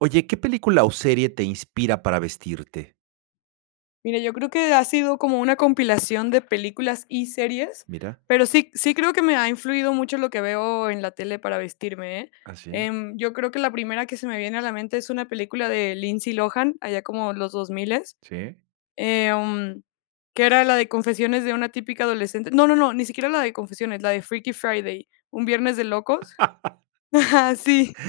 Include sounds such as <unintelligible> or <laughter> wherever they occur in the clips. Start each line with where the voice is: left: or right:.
right: Oye, ¿qué película o serie te inspira para vestirte?
left: Mira, yo creo que ha sido como una compilación de películas y series,
right: Mira.
left: pero sí, sí creo que me ha influido mucho lo que veo en la tele para vestirme, ¿eh?
right: ¿Ah, sí?
left: Em, yo creo que la primera que se me viene a la mente es una película de Lindsay Lohan, allá como los 2000,
right: Sí.
left: em, que era la de Confesiones De Una Típica Adolescente No no no ni siquiera la de confesiones, la de Freaky Friday, Un Viernes de Locos.
right: <laughs>
left: Ajá, sí.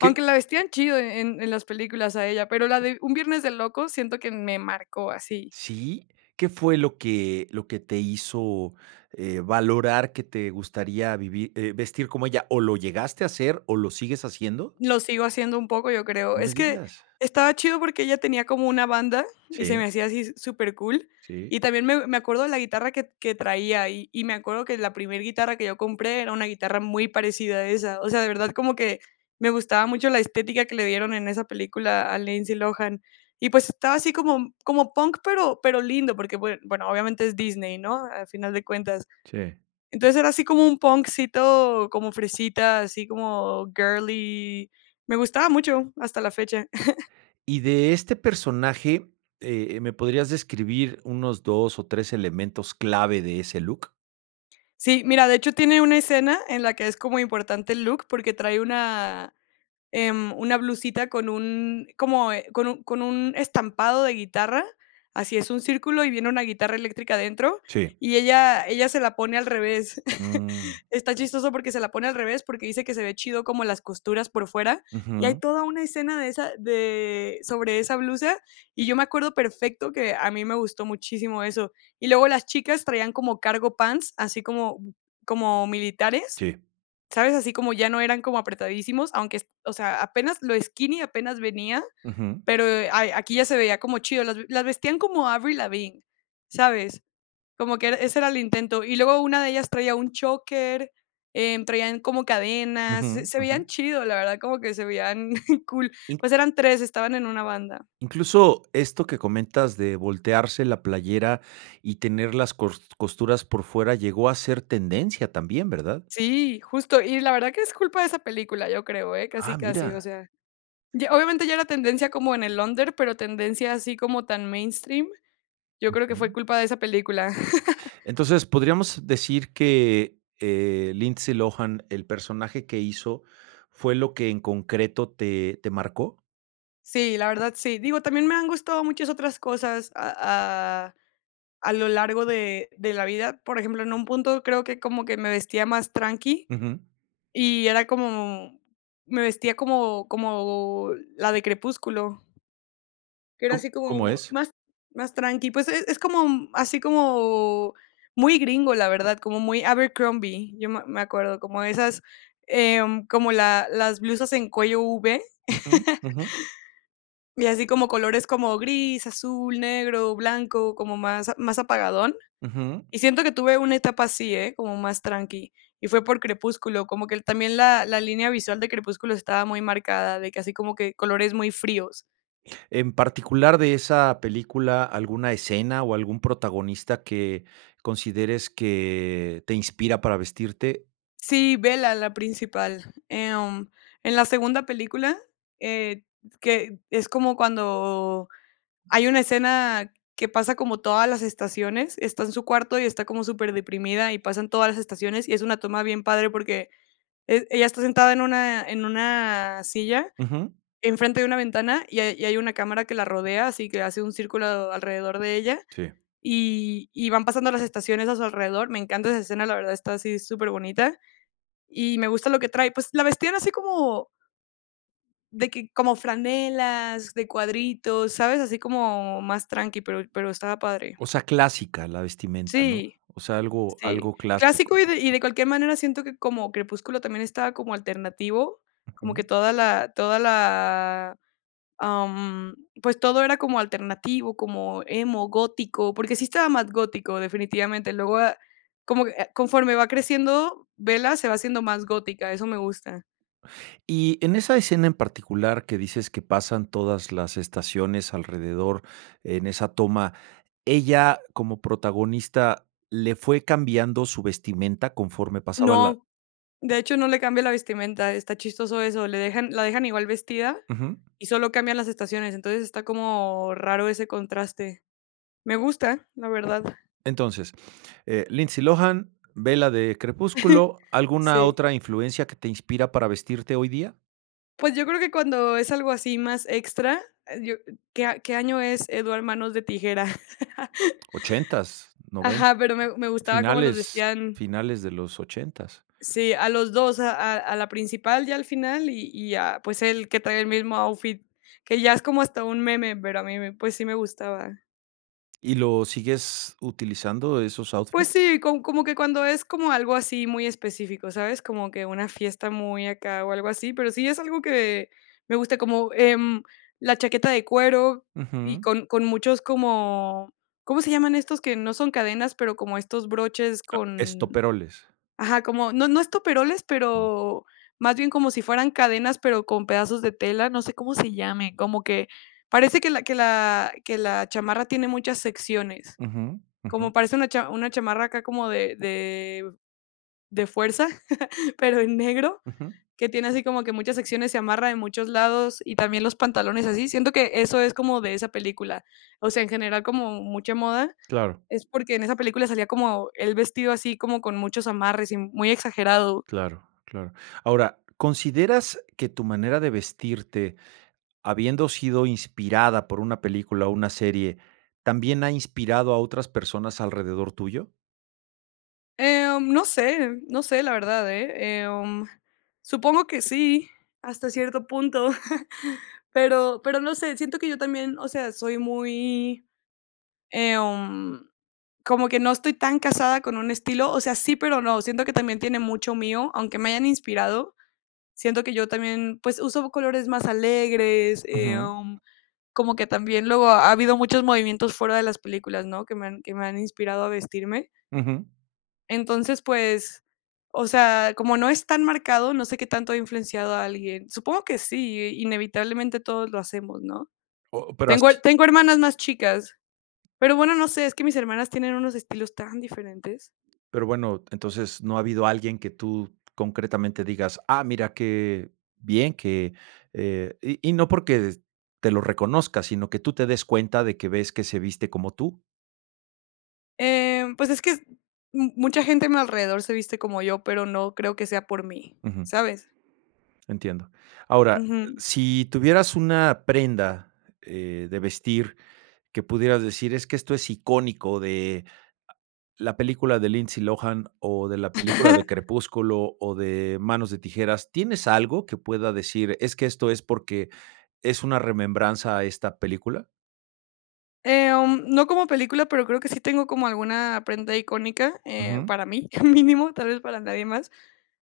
right: ¿Qué?
left: la vestían chido e en en las películas a ella, pero la de Un Viernes de Locos siento que me marcó así.
right: ¿Sí? ¿Qué fue lo que lo que te hizo, eh, valorar que te gustaría vivir eh, vestir como ella? ¿O lo llegaste a hacer, o lo sigues haciendo?
left: Lo sigo haciendo un poco, yo creo.
right: No me
left: Es que,
right: digas.
left: estaba chido, porque ella tenía como una banda, y se me
right: Sí.
left: hacía así s supercool,
right: Sí.
left: y también me me acuerdo de la guitarra que que traía ahí, y y me acuerdo que la primer guitarra que yo compré era una guitarra muy parecida a esa. O sea, de verdad como que me gustaba mucho la estética que le dieron en esa película a Lindsay Lohan, y pues estaba así como como punk, pero pero lindo, porque bue bueno, obviamente es Disney, ¿no? Al final de cuentas.
right: Sí.
left: Entonces, era así como un punkcito como fresita, así como girly. Me gustaba mucho, hasta la fecha. <laughs>
right: Y de este personaje, eh eh, ¿me podrías describir unos 2 o 3 elementos clave de ese look?
left: Sí, mira, de hecho, tiene una escena en la que es como importante el look, porque trae una, em, una blusita con un como, eh con un con un estampado de guitarra, así es un círculo, y viene una guitarra eléctrica adentro,
right: Sí.
left: y ella ella se la pone al revés. <chuckles>
right: Mm.
left: Está chistoso porque se la pone al revés, porque dice que se ve chido como las costuras por fuera, y hay
right: Ujú.
left: toda una escena de esa de sobre esa blusa, y yo me acuerdo perfecto que a mí me gustó muchísimo eso. Y luego las chicas traían como cargo pants, así como como militares,
right: Sí.
left: ¿sabes? Así como ya no eran como apretadísimos, aunque o sea, apenas lo skinny apenas venía,
right: Ujú.
left: pero, eh, a aquí ya se veía como chido, las las vestían como Avril Lavigne, ¿sabes? Como que ese era el intento, y luego una de ellas traía un choker, em, traían como cadenas, se
right: Ujú
left: se
right: ujú.
left: veían chido, la verdad, como que se veían <chuckles> cool,
right: Y
left: pues eran 3, estaban en una banda.
right: Incluso esto que comentas de voltearse la playera y tener las cors costuras por fuera llegó a ser tendencia también, ¿verdad?
left: Sí, justo, y la verdad que es culpa de esa película, yo creo, eh, casi
right: ¡Ah,
left: casi, o
right: mira!
left: sea, y obviamente ya era tendencia como en el under, pero tendencia, así como tan mainstream, yo creo que fue
right: Ujú.
left: culpa de esa película. <laughs>
right: Entonces, podríamos decir que, eh, Lindsay Lohan, el personaje que hizo, ¿fue lo que en concreto te te marcó?
left: Sí, la verdad sí. Digo, también me han gustado muchas otras cosas a a a lo largo de de la vida. Por ejemplo, en un punto, creo que como que me vestía más tranqui
right: Ujú.
left: y era como me vestía como como la de crepúsculo. Que era así
right: ¿Co cómo
left: como
right: es?
left: más más tranqui, pues es es como, mm, así como muy gringo, la verdad, como muy Abercrombie, yo me me acuerdo, como esas, em, como la las blusas en cuello v, <chuckles>
right: Ujú, ujú.
left: y así como colores como gris, azul, negro, blanco, como más a más apagadón.
right: Ujú.
left: Y siento que tuve una etapa así, ¿eh?, como más tranqui, y fue por Crepúsculo, como que el también la la línea visual de Crepúsculo estaba muy marcada, de que así como que colores muy fríos.
right: En particular de esa película, ¿alguna escena o algún protagonista que consideres que te inspira para vestirte?
left: Sí, Bella, la principal. Em, en la segunda película, eh, s que es como cuando hay una escena que pasa como todas las estaciones, está en su cuarto y está como superdeprimida, y pasan todas las estaciones, y es una toma bien padre porque e ella está sentada en una en una silla,
right: Ujú.
left: enfrente de una ventana, y hay y hay una cámara que la rodea, así que hace un círculo alrededor de ella,
right: Sí.
left: y y van pasando las estaciones a su alrededor. Me encanta esa escena, la verdad está así superbonita y me gusta lo que trae. Pues, la vestían así como de que como franelas de cuadritos, ¿sabes? Así como más tranqui, pero pero estaba padre.
right: O sea, clásica la vestimenta, ¿no?
left: Sí,
right: O sea, algo
left: sí.
right: algo
left: Clásico
right: clásico.
left: y de y de cualquier manera siento que como Crepúsculo también estaba como alternativo, como que
right: Ujú.
left: toda la toda la, am, pues todo era como alternativo, como emo, gótico, porque sí estaba más gótico definitivamente. Luego de ah, como que ah, conforme va creciendo, Bella se va haciendo más gótica, eso me gusta.
right: Y en esa escena en particular que dices que pasan todas las estaciones alrededor en esa toma, ¿ella como protagonista le fue cambiando su vestimenta conforme pasaba la
left: No. De hecho, no le cambia la vestimenta. Está chistoso eso. Le dejan la dejan igual vestida
right: Ujú.
left: y solo cambian las estaciones. Entonces, está como raro ese contraste. Me gusta, la verdad.
right: Entonces, eh Lindsay Lohan, Bella de
left: <chuckles>
right: Crepúsculo, ¿alguna
left: Sí.
right: otra influencia que te inspira para vestirte hoy día?
left: Pues, yo creo que cuando es algo así más extra, eh yo ¿qué- qué año es Edward, Manos de Tijera? <chuckles>
right: Ochentas noven
left: Ajá, pero me me gustaba cómo los
right: finales-
left: vestían
right: finales de los ochentas.
left: Sí, a los dos, a a a la principal ya al final, y y a, pues, él que trae el mismo outfit, que ya es como hasta un meme, pero a mí me pues, sí me gustaba.
right: ¿Y los sigues utilizando esos
left: Pues
right: outfits?
left: sí, com como que cuando es como algo así muy específico, ¿sabes? Como que una fiesta muy acá o algo así, pero sí es algo que me gusta, como, em, la chaqueta de cuero y
right: Ujú.
left: con con muchos como ¿cómo se llaman estos que no son cadenas, pero como estos broches? con
right: Estoperoles.
left: ajá, como, no no estoperoles, pero más bien como si fueran cadenas, pero con pedazos de tela, no sé cómo se llame, como que parece que la que la que la chamarra tiene muchas secciones.
right: Ujú,
left: Como
right: ujú.
left: parece una cham una chamarra acá como de de de fuerza, <chuckles> pero en negro,
right: Ujú.
left: que tiene así como que muchas secciones, se amarra en muchos lados, y también los pantalones así. Siento que eso es como de esa película. O sea, en general, como mucha moda,
right: Claro.
left: es porque en esa película salía como él vestido así, como con muchos amarres y muy exagerado.
right: Claro, claro. Ahora, ¿consideras que tu manera de vestirte, habiendo sido inspirada por una película o una serie, también ha inspirado a otras personas alrededor tuyo?
left: Em, no sé, no sé, la verdad, eh, em. Supongo que sí, hasta cierto punto. <chuckles> Pero pero no sé, siento que yo también, o sea, soy muy, em, como que no estoy tan casada con un estilo. O sea, sí, pero no, siento que también tiene mucho mío, aunque me hayan inspirado. Siento que yo también, pues, uso colores más alegres.
right: Ujú.
left: Em, como que también luego, ha habido muchos movimientos fuera de las películas, ¿no?, que me han que me han inspirado a vestirme.
right: Ujú.
left: Entonces, pues, o sea, como no es tan marcado, no sé qué tanto he influenciado a alguien. Supongo que sí, e inevitablemente todos lo hacemos, ¿no?
right: Oh, pero, has
left: Tengo
right: <unintelligible>
left: tengo hermanas más chicas, pero, bueno, no sé, es que mis hermanas tienen unos estilos tan diferentes.
right: Pero, bueno, entonces, ¿no ha habido alguien que tú concretamente digas: "Ah, mira qué bien, que", eh, y y no porque te lo reconozca, sino que tú te des cuenta de que ves que se viste como tú?
left: Em, pues es que es mu mucha gente a mi alrededor se viste como yo, pero no creo que sea por mí,
right: Ujú.
left: ¿sabes?
right: Entiendo. Ahora,
left: Ujú.
right: si tuvieras una prenda, eh, de vestir, que pudieras decir: "Es que esto es icónico de la película de Lindsay Lohan o de la película de
left: <chuckles>
right: Crepúsculo o de Manos de tijeras", ¿tienes algo que pueda decir, es que esto es porque es una remembranza a esta película?
left: Em, no como película, pero creo que sí tengo como alguna prenda icónica, eh,
right: Ujú.
left: para mí, <chuckles> mínimo, tal vez para nadie más.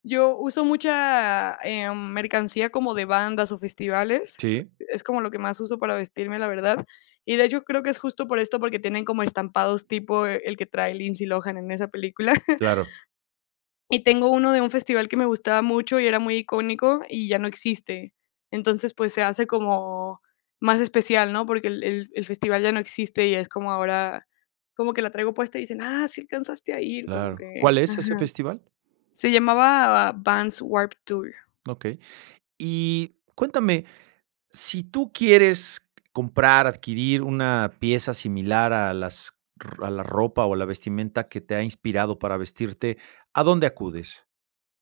left: Yo uso mucha, ah, mm, mercancía como de bandas o festivales,
right: Sí.
left: e es como lo que más uso para vestirme, la verdad. Y, de hecho, creo que es justo por esto, porque tienen como estampados tipo el que trae Lindsay Lohan en esa película. <chuckles>
right: Claro.
left: Y tengo uno de un festival que me gustaba mucho y era muy icónico y ya no existe. Entonces, pues se hace como más especial, ¿no?, porque el el el festival ya no existe y es como ahora, como que la traigo puesta y dicen: "¡Ah, sí alcanzaste a ir!", como
right: Claro.
left: que
right: ¿Cuál es ese
left: ajá.
right: festival?
left: Se llamaba Vans Warped Tour.
right: Okey. Y cuéntame, si tú quieres comprar, adquirir una pieza similar a las r a la ropa o a la vestimenta que te ha inspirado para vestirte, ¿a dónde acudes?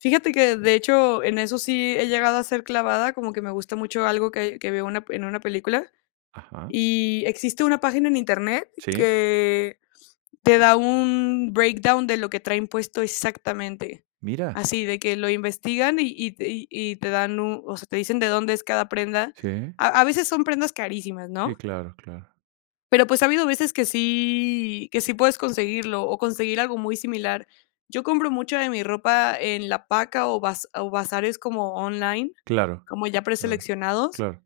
left: Fíjate que de hecho en eso sí he llegado a ser clavada, como que me gusta mucho algo que hay que veo una en una película,
right: Ajá.
left: y existe una página en Internet
right: Sí.
left: que te da un breakdown de lo que traen puesto exactamente,
right: Mira.
left: así de que lo investigan y y t y y te dan un, o sea, te dicen de dónde es cada prenda.
right: Sí.
left: A a veces son prendas carísimas,
right: Sí,
left: ¿no?
right: claro, claro.
left: Pero, pues, ha habido veces que sí que sí puedes conseguirlo o conseguir algo muy similar. Yo compro mucha de mi ropa en la paca o baz o bazares como online,
right: Claro,
left: como ya
right: claro,
left: preseleccionados.
right: claro.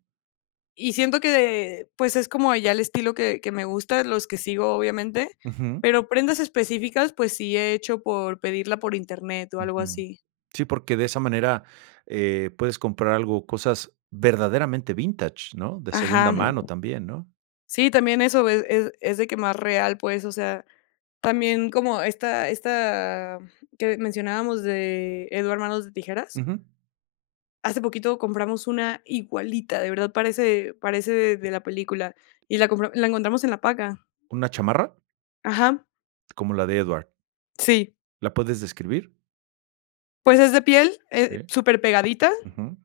left: Y siento que de pues, es como ya el estilo que que me gusta, los que sigo, obviamente.
right: Ujú.
left: Pero prendas específicas, pues, sí he hecho por pedirla por Internet o algo
right: Ujú.
left: así.
right: Sí, porque de esa manera eh puedes comprar algo, cosas verdaderamente vintage, ¿no?, de segunda
left: Ajá.
right: mano también, ¿no?
left: Sí, también eso es es es de que más real, pues, o sea, también como esta esta, mm que mencionábamos de Edward Manos de Tijeras
right: Ujú.
left: hace poquito compramos una igualita, de verdad parece parece de la película, y la compra la encontramos en la paca.
right: ¿Una chamarra?
left: Ajá.
right: Como la de Edward.
left: Sí.
right: ¿La puedes describir?
left: Pues es de piel, eh,
right: Okey.
left: súper pegadita,
right: Ujú.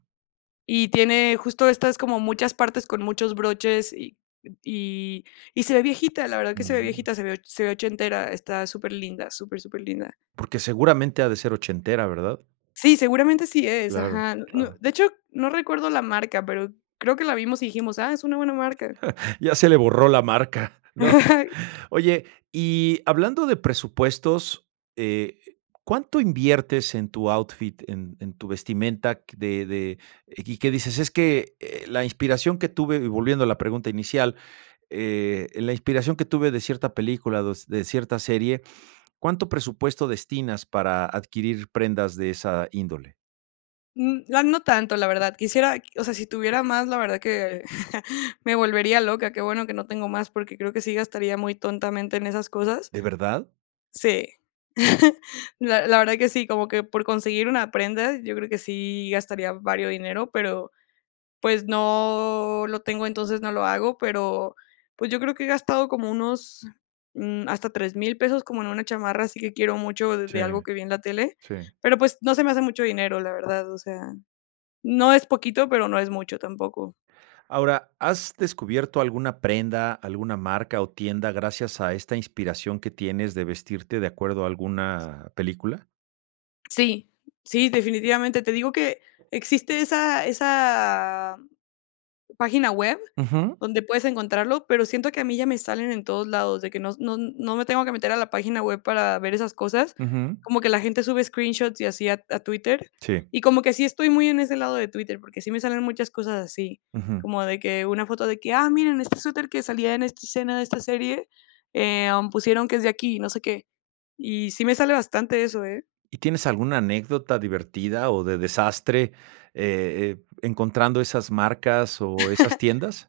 left: y tiene justo estas como muchas partes con muchos broches y y y se ve viejita, la verdad que se ve
right: Mm.
left: viejita, se ve o se ve ochentera, está superlinda, súper, superlinda.
right: Porque seguramente ha de ser ochentera, ¿verdad?
left: Sí, seguramente sí es,
right: Claro,
left: ajá. N no,
right: claro.
left: de hecho, no recuerdo la marca, pero creo que la vimos y dijimos ah, es una buena marca.
right: <chuckles> Ya se le borró la marca, <chuckles> ¿no?
left: <chuckles>
right: Oye, y hablando de presupuestos, eh, ¿cuánto inviertes en tu outfit, en en tu vestimenta q de de, y que dices: "Es que, eh, la inspiración que tuve"?, volviendo a la pregunta inicial, eh: "la inspiración que tuve de cierta película d s de cierta serie", ¿cuánto presupuesto destinas para adquirir prendas de esa índole?
left: N ah, no tanto, la verdad. Quisiera, o sea, si tuviera más, la verdad que <chuckles> me volvería loca. Qué bueno que no tengo más, porque creo que sí gastaría muy tontamente en esas cosas
right: ¿De verdad?
left: Sí. <chuckles> La la verdad que sí, como que por conseguir una prenda, yo creo que sí gastaría vario dinero, pero, pues, no lo tengo, entonces no lo hago, pero, pues, yo creo que he gastado como unos, mm, hasta 3000 pesos, como en una chamarra, así que quiero mucho de
right: Sí.
left: de algo que vi en la tele.
right: Sí.
left: Pero, pues, no se me hace mucho dinero, la verdad. O sea, no es poquito, pero no es mucho tampoco.
right: Ahora, ¿has descubierto alguna prenda, alguna marca o tienda gracias a esta inspiración que tienes de vestirte de acuerdo a alguna película?
left: Sí. Sí, definitivamente. Te digo que existe esa esa página web
right: Ujú.
left: donde puedes encontrarlo, pero siento que a mí ya me salen en todos lados, de que no no no me tengo que meter a la página web para ver esas cosas,
right: Ujú.
left: como que la gente sube screenshots y así a T a Twitter,
right: Sí.
left: y como que sí estoy muy en ese lado de Twitter, porque sí me salen muchas cosas así.
right: Ujú.
left: Como de que una foto de que: "¡Ah, miren, este suéter que salía en esta escena de esta serie, em, pusieron que es de aquí y no sé qué". Y sí me sale bastante eso, ¿eh?
right: ¿Y tienes alguna anécdota divertida o de desastre e e encontrando esas marcas o esas
left: <chuckles>
right: tiendas?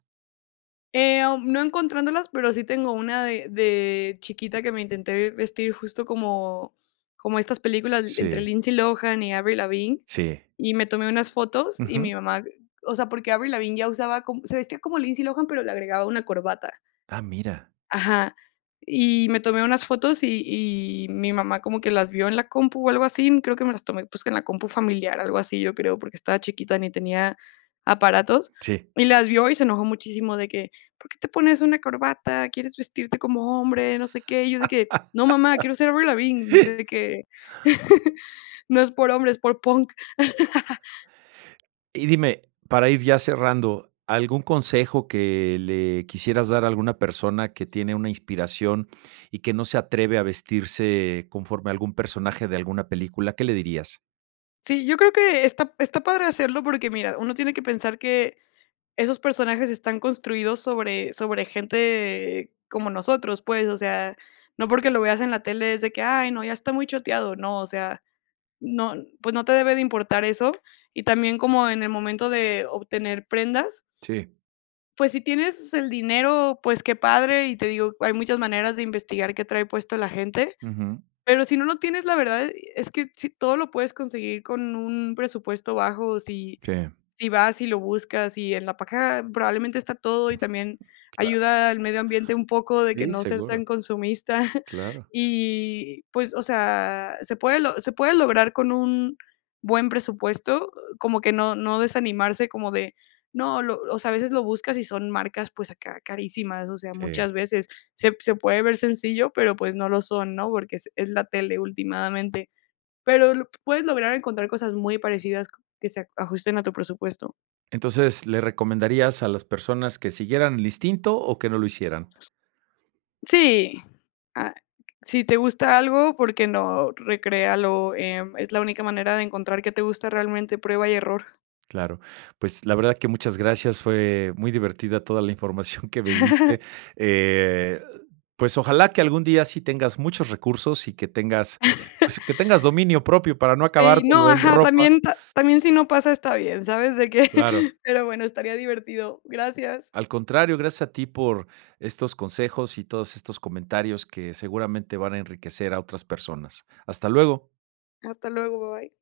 left: Em, no encontrándolas, pero sí tengo una de de chiquita que me intenté vestir justo como como estas películas le entre
right: Sí.
left: Lindsay Lohan y Avril Lavigne,
right: Sí.
left: y me tomé unas fotos y
right: Ujú.
left: mi mamá, o sea, porque Avril Lavigne ya usaba co se vestía como Lindsay Lohan, pero le agregaba una corbata.
right: Ah, mira.
left: Ajá. Y me tomé unas fotos y y mi mamá como que las vio en la compu o algo así, creo que me las tomé, pues que en la compu familiar, algo así, yo creo, porque estaba chiquita ni tenía aparatos,
right: Sí.
left: y las vio y se enojó muchísimo de que: "¿Por qué te pones una corbata? ¿Quieres vestirte como hombre? No sé qué". Y yo de que: "No mamá,
right: <laughs>
left: quiero ser Avril Lavigne". De que: <chuckles> "No es por hombre, es por punk". <chuckles>
right: Y dime, para ir ya cerrando, ¿algún consejo que le quisieras dar a alguna persona que tiene una inspiración y que no se atreve a vestirse conforme a algún personaje de alguna película? ¿Qué le dirías?
left: Sí, yo creo que está está padre hacerlo, porque mira, uno tiene que pensar que esos personajes están construidos sobre sobre gente como nosotros, pues. O sea, no porque lo veas en la tele, es de que: "Ay no, ya está muy choteado". No, o sea, no pues no te debe de importar eso. Y también como en el momento de obtener prendas
right: Sí.
left: pues si tienes el dinero, pues qué padre, y te digo, hay muchas maneras de investigar qué trae puesto la gente.
right: Ujú.
left: Pero si no lo tienes, la verdad e es que sí, todo lo puedes conseguir con un presupuesto bajo, si
right: Sí.
left: si vas y lo buscas, y en la página probablemente está todo, y también
right: Claro.
left: ayuda al medio ambiente un poco de que
right: Sí,
left: no ser
right: seguro.
left: tan consumista. <chuckles>
right: Claro.
left: Y, pues, o sea, se puede lo se puede lograr con un buen presupuesto, como que no no desanimarse como de, no, lo o sea, a veces lo buscas y son marcas, pues acá, carísimas, o sea,
right: Sí.
left: muchas veces se se puede ver sencillo, pero, pues no lo son, ¿no? Porque se es la tele ultimadamente. Pero lo puedes lograr encontrar cosas muy parecidas qu que se ajusten a tu presupuesto.
right: Entonces, ¿le recomendarías a las personas que siguieran el instinto o que no lo hicieran?
left: Sí ah, si te gusta algo, ¿por qué no? Recréalo, em, es la única manera de encontrar qué te gusta realmente, prueba y error.
right: Claro. Pues, la verdad que muchas gracias. Fue muy divertida toda la información que me diste.
left: <chuckles>
right: Eh, pues ojalá que algún día sí tengas muchos recursos y que tengas
left: <chuckles>
right: pues que tengas dominio propio para no
left: Sí, no,
right: acabártelo en
left: ajá,
right: ropa.
left: también pa también si no pasa, está bien, ¿sabes? De que
right: Claro.
left: Pero bueno, estaría divertido. Gracias.
right: Al contrario, gracias a ti por estos consejos y todos estos comentarios que seguramente van a enriquecer a otras personas. Hasta luego.
left: Hasta luego, bye.